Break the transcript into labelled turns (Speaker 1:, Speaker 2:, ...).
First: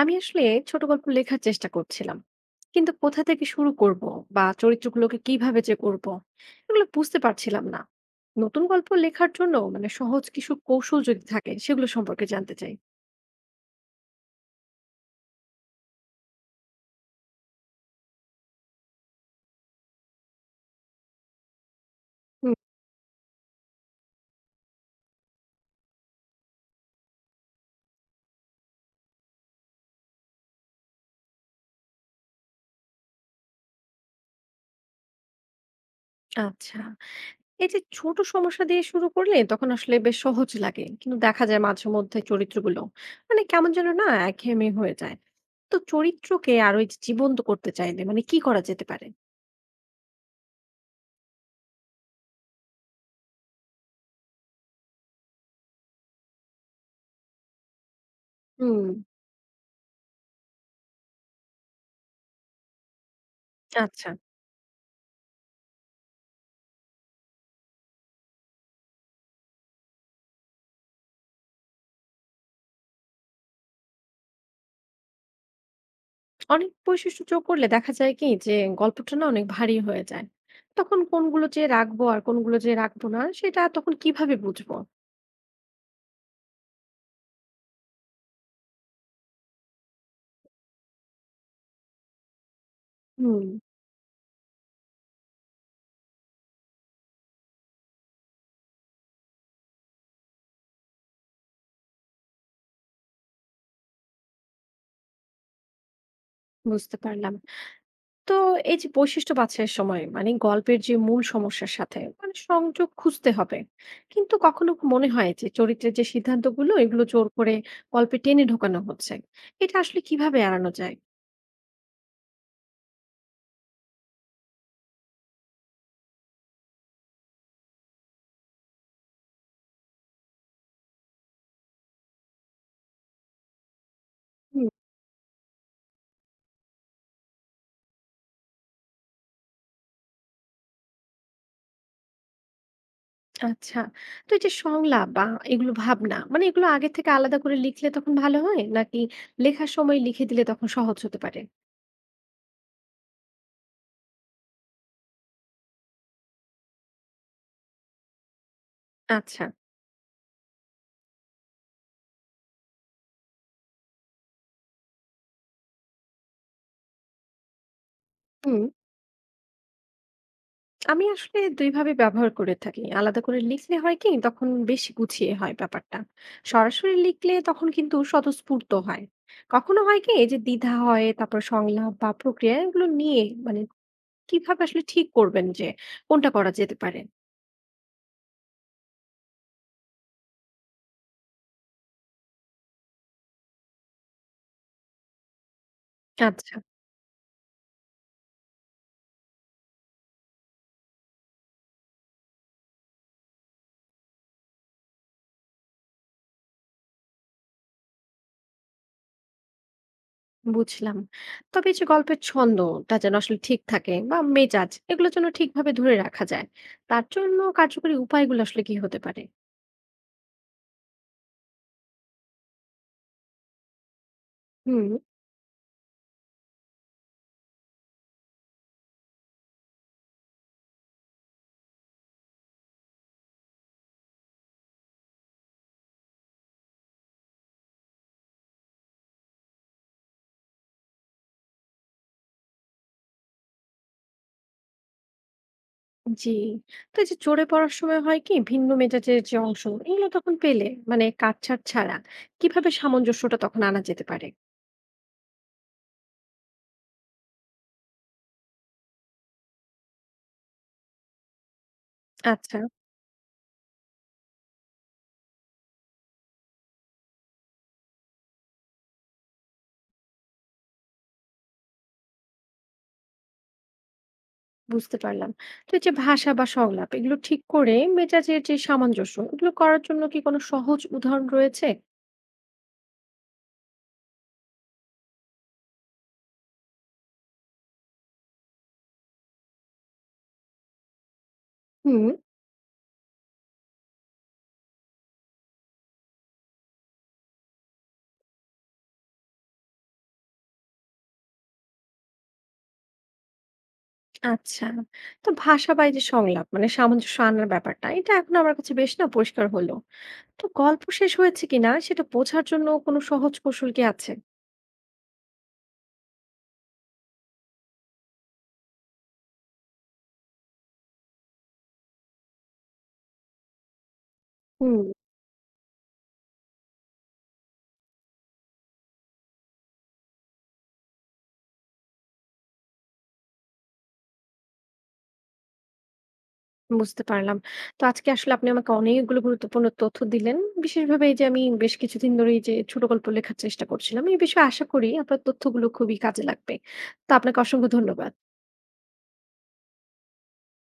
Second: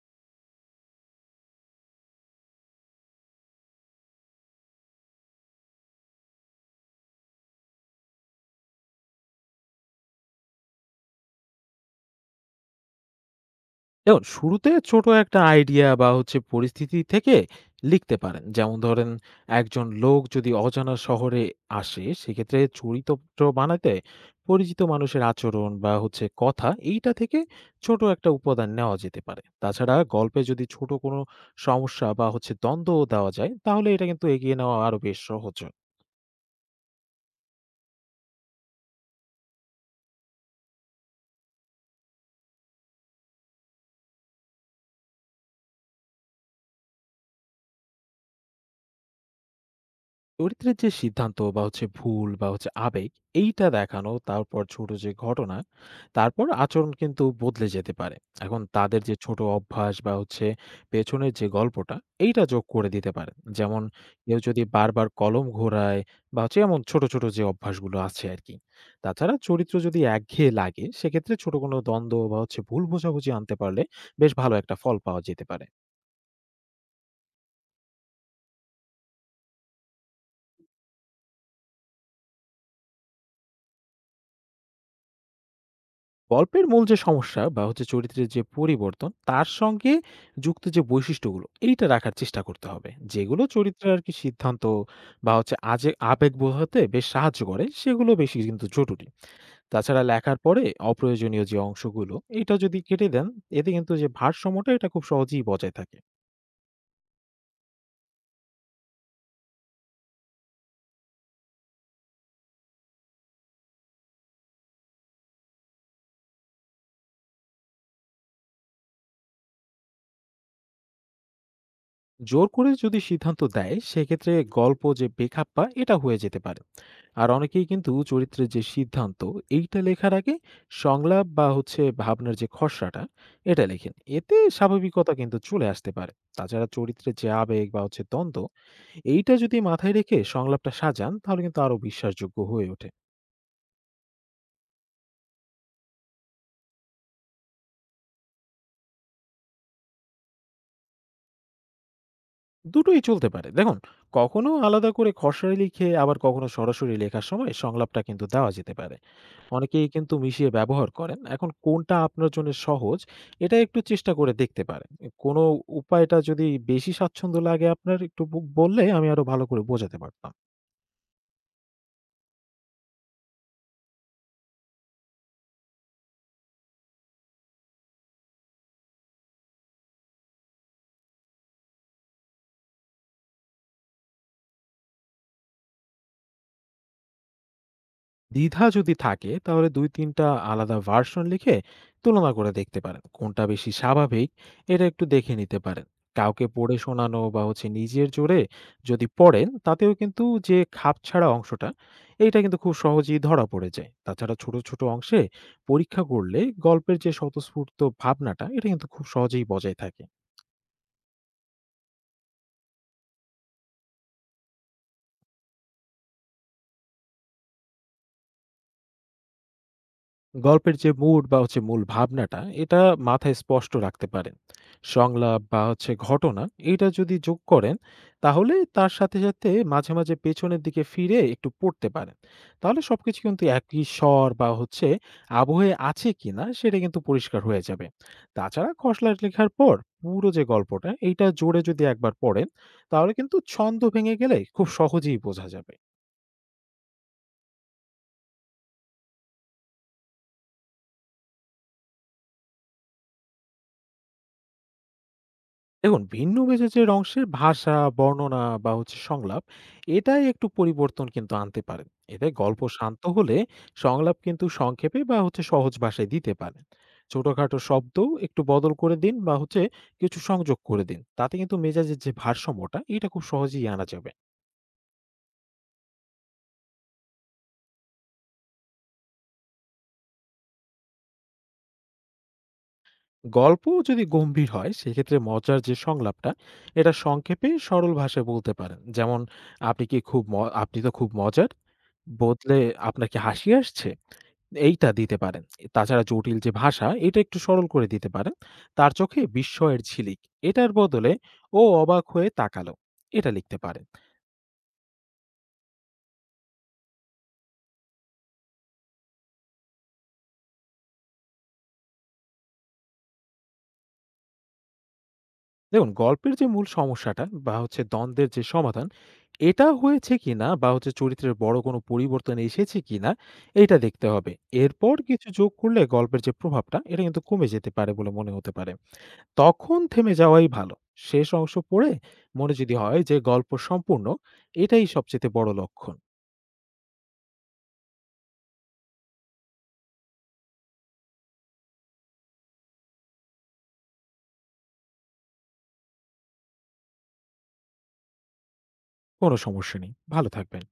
Speaker 1: আমি আসলে ছোট গল্প লেখার চেষ্টা করছিলাম, কিন্তু কোথা থেকে শুরু করব বা চরিত্রগুলোকে কিভাবে যে করব এগুলো বুঝতে পারছিলাম না। নতুন গল্প লেখার জন্য মানে সহজ কিছু কৌশল যদি থাকে সেগুলো সম্পর্কে জানতে চাই।
Speaker 2: দেখুন, শুরুতে ছোট একটা আইডিয়া বা হচ্ছে পরিস্থিতি থেকে লিখতে পারেন। যেমন ধরেন, একজন লোক যদি অজানা শহরে আসে,
Speaker 1: হুম,
Speaker 2: সেক্ষেত্রে চরিত্র বানাতে পরিচিত মানুষের আচরণ বা হচ্ছে কথা এইটা থেকে ছোট একটা উপাদান নেওয়া যেতে পারে। তাছাড়া গল্পে যদি ছোট কোনো সমস্যা বা হচ্ছে দ্বন্দ্ব দেওয়া যায়, তাহলে এটা কিন্তু এগিয়ে নেওয়া আরো বেশ সহজ হয়।
Speaker 1: আচ্ছা, এই যে ছোট সমস্যা দিয়ে শুরু করলে তখন আসলে বেশ সহজ লাগে, কিন্তু দেখা যায় মাঝে মধ্যে চরিত্রগুলো মানে কেমন যেন না একঘেয়েমি হয়ে যায়। তো চরিত্রকে আরো এই যে জীবন্ত করতে চাইলে মানে কি করা যেতে পারে?
Speaker 2: চরিত্রের যে সিদ্ধান্ত বা হচ্ছে ভুল বা হচ্ছে আবেগ এইটা দেখানো, তারপর ছোট যে ঘটনা, তারপর আচরণ কিন্তু বদলে যেতে পারে। এখন
Speaker 1: হুম।
Speaker 2: তাদের যে ছোট অভ্যাস বা হচ্ছে পেছনের যে গল্পটা এইটা যোগ করে দিতে পারে। যেমন
Speaker 1: আচ্ছা,
Speaker 2: কেউ যদি বারবার কলম ঘোরায় বা হচ্ছে এমন ছোট ছোট যে অভ্যাসগুলো আছে আর কি। তাছাড়া চরিত্র যদি একঘেয়ে লাগে, সেক্ষেত্রে ছোট কোনো দ্বন্দ্ব বা হচ্ছে ভুল বোঝাবুঝি আনতে পারলে বেশ ভালো একটা ফল পাওয়া যেতে পারে।
Speaker 1: অনেক বৈশিষ্ট্য যোগ করলে দেখা যায় কি যে গল্পটা না অনেক ভারী হয়ে যায়। তখন কোনগুলো যে রাখবো আর কোনগুলো যে রাখবো না সেটা তখন কিভাবে বুঝবো?
Speaker 2: গল্পের মূল যে সমস্যা বা হচ্ছে চরিত্রের যে পরিবর্তন, তার সঙ্গে যুক্ত যে বৈশিষ্ট্যগুলো এইটা রাখার চেষ্টা করতে হবে। যেগুলো
Speaker 1: হুম,
Speaker 2: চরিত্রের আর কি সিদ্ধান্ত বা হচ্ছে আজে আবেগ বোঝাতে বেশ সাহায্য করে, সেগুলো বেশি কিন্তু জরুরি। তাছাড়া লেখার পরে অপ্রয়োজনীয় যে অংশগুলো এটা যদি কেটে দেন, এতে কিন্তু যে ভারসাম্যটা এটা খুব সহজেই বজায় থাকে।
Speaker 1: বুঝতে পারলাম। তো এই যে বৈশিষ্ট্য বাছাইয়ের সময় মানে গল্পের যে মূল সমস্যার সাথে মানে সংযোগ খুঁজতে হবে, কিন্তু কখনো মনে হয় যে চরিত্রের যে সিদ্ধান্তগুলো এগুলো জোর করে গল্পে টেনে ঢোকানো হচ্ছে। এটা আসলে কিভাবে এড়ানো যায়?
Speaker 2: জোর করে যদি সিদ্ধান্ত দেয়, সেক্ষেত্রে গল্প যে বেখাপ্পা এটা হয়ে যেতে পারে। আর অনেকেই কিন্তু চরিত্রের যে সিদ্ধান্ত এইটা লেখার আগে সংলাপ বা হচ্ছে ভাবনার যে খসড়াটা এটা লেখেন, এতে স্বাভাবিকতা কিন্তু চলে আসতে পারে। তাছাড়া চরিত্রের যে আবেগ বা হচ্ছে দ্বন্দ্ব এইটা যদি মাথায় রেখে সংলাপটা সাজান, তাহলে কিন্তু আরো বিশ্বাসযোগ্য হয়ে ওঠে।
Speaker 1: আচ্ছা। তো এই যে সংলাপ বা এগুলো ভাবনা মানে এগুলো আগে থেকে আলাদা করে লিখলে তখন ভালো হয়? নাকি লেখার সময় লিখে দিলে তখন সহজ হতে পারে?
Speaker 2: দুটোই চলতে পারে। দেখুন, কখনো আলাদা করে খসড়া লিখে আবার কখনো সরাসরি লেখার সময় সংলাপটা কিন্তু দেওয়া যেতে পারে।
Speaker 1: আচ্ছা।
Speaker 2: অনেকেই কিন্তু মিশিয়ে ব্যবহার করেন। এখন কোনটা আপনার জন্য সহজ, এটা একটু চেষ্টা করে দেখতে পারেন। কোনো উপায়টা যদি বেশি স্বাচ্ছন্দ্য লাগে আপনার, একটু
Speaker 1: হুম।
Speaker 2: বললে আমি আরো ভালো করে বোঝাতে পারতাম।
Speaker 1: আমি আসলে ২ ভাবে ব্যবহার করে থাকি। আলাদা করে লিখলে হয় কি তখন বেশি গুছিয়ে হয় ব্যাপারটা। সরাসরি লিখলে তখন কিন্তু স্বতঃস্ফূর্ত হয়। কখনো হয় কি এই যে দ্বিধা হয় তারপর সংলাপ বা প্রক্রিয়া এগুলো নিয়ে, মানে কিভাবে আসলে ঠিক করবেন যে কোনটা করা যেতে পারে?
Speaker 2: দ্বিধা যদি থাকে, তাহলে দুই তিনটা আলাদা ভার্সন লিখে তুলনা করে দেখতে পারেন কোনটা বেশি স্বাভাবিক। এটা একটু দেখে নিতে পারেন। কাউকে
Speaker 1: আচ্ছা।
Speaker 2: পড়ে শোনানো বা হচ্ছে নিজের জোরে যদি পড়েন, তাতেও কিন্তু যে খাপ ছাড়া অংশটা এইটা কিন্তু খুব সহজেই ধরা পড়ে যায়। তাছাড়া ছোট ছোট অংশে পরীক্ষা করলে গল্পের যে স্বতঃস্ফূর্ত ভাবনাটা এটা কিন্তু খুব সহজেই বজায় থাকে।
Speaker 1: বুঝলাম। তবে এই যে গল্পের ছন্দটা যেন আসলে ঠিক থাকে বা মেজাজ এগুলো যেন ঠিকভাবে ধরে রাখা যায়, তার জন্য কার্যকরী উপায়গুলো আসলে কি হতে পারে?
Speaker 2: গল্পের যে মুড বা হচ্ছে মূল ভাবনাটা এটা মাথায় স্পষ্ট রাখতে পারেন।
Speaker 1: হুম।
Speaker 2: সংলাপ বা হচ্ছে ঘটনা এটা যদি যোগ করেন, তাহলে তার সাথে সাথে মাঝে মাঝে পেছনের দিকে ফিরে একটু পড়তে পারেন। তাহলে সবকিছু কিন্তু একই স্বর বা হচ্ছে আবহে আছে কিনা সেটা কিন্তু পরিষ্কার হয়ে যাবে। তাছাড়া খসড়া লেখার পর পুরো যে গল্পটা এইটা জোরে যদি একবার পড়েন, তাহলে কিন্তু ছন্দ ভেঙে গেলে খুব সহজেই বোঝা যাবে।
Speaker 1: জি। তো এই যে জোরে পড়ার সময় হয় কি ভিন্ন মেজাজের যে অংশ এগুলো তখন পেলে, মানে কাটছাট ছাড়া কিভাবে সামঞ্জস্যটা তখন আনা যেতে পারে?
Speaker 2: দেখুন, ভিন্ন মেজাজের অংশের ভাষা, বর্ণনা বা হচ্ছে সংলাপ এটাই একটু পরিবর্তন কিন্তু আনতে পারেন। এতে
Speaker 1: আচ্ছা,
Speaker 2: গল্প শান্ত হলে সংলাপ কিন্তু সংক্ষেপে বা হচ্ছে সহজ ভাষায় দিতে পারেন। ছোটখাটো শব্দ একটু বদল করে দিন বা হচ্ছে কিছু সংযোগ করে দিন, তাতে কিন্তু মেজাজের যে ভারসাম্যটা এটা খুব সহজেই আনা যাবে।
Speaker 1: বুঝতে পারলাম। তো এই যে ভাষা বা সংলাপ এগুলো ঠিক করে মেজাজের যে সামঞ্জস্য এগুলো করার জন্য কি কোনো সহজ উদাহরণ রয়েছে?
Speaker 2: গল্প যদি গম্ভীর হয়, সেক্ষেত্রে মজার যে সংলাপটা এটা সংক্ষেপে সরল ভাষায় বলতে পারেন। যেমন আপনি তো খুব মজার,
Speaker 1: হুম।
Speaker 2: বদলে আপনার কি হাসি আসছে এইটা দিতে পারেন। তাছাড়া জটিল যে ভাষা এটা একটু সরল করে দিতে পারেন। তার চোখে বিস্ময়ের ঝিলিক, এটার বদলে "ও অবাক হয়ে তাকালো।" এটা লিখতে পারেন।
Speaker 1: আচ্ছা। তো ভাষা বা এই যে সংলাপ মানে সামঞ্জস্য আনার ব্যাপারটা এটা এখন আমার কাছে বেশ না পরিষ্কার হলো। তো গল্প শেষ হয়েছে কিনা সেটা বোঝার জন্য কোনো সহজ কৌশল কি আছে?
Speaker 2: দেখুন, গল্পের যে মূল সমস্যাটা বা হচ্ছে দ্বন্দ্বের যে সমাধান, এটা হয়েছে কিনা বা হচ্ছে চরিত্রের বড় কোনো পরিবর্তন এসেছে কিনা এইটা দেখতে হবে।
Speaker 1: হুম,
Speaker 2: এরপর কিছু যোগ করলে গল্পের যে প্রভাবটা এটা কিন্তু কমে যেতে পারে বলে মনে হতে পারে। তখন থেমে যাওয়াই ভালো। শেষ অংশ পড়ে মনে যদি হয় যে গল্প সম্পূর্ণ, এটাই সবচেয়ে বড় লক্ষণ।
Speaker 1: বুঝতে পারলাম। তো আজকে আসলে আপনি আমাকে অনেকগুলো গুরুত্বপূর্ণ তথ্য দিলেন। বিশেষভাবে এই যে আমি বেশ কিছুদিন ধরে এই যে ছোট গল্প লেখার চেষ্টা করছিলাম, এই বিষয়ে আশা করি আপনার তথ্যগুলো খুবই কাজে লাগবে। তো আপনাকে অসংখ্য ধন্যবাদ।
Speaker 2: কোনো সমস্যা নেই। ভালো থাকবেন।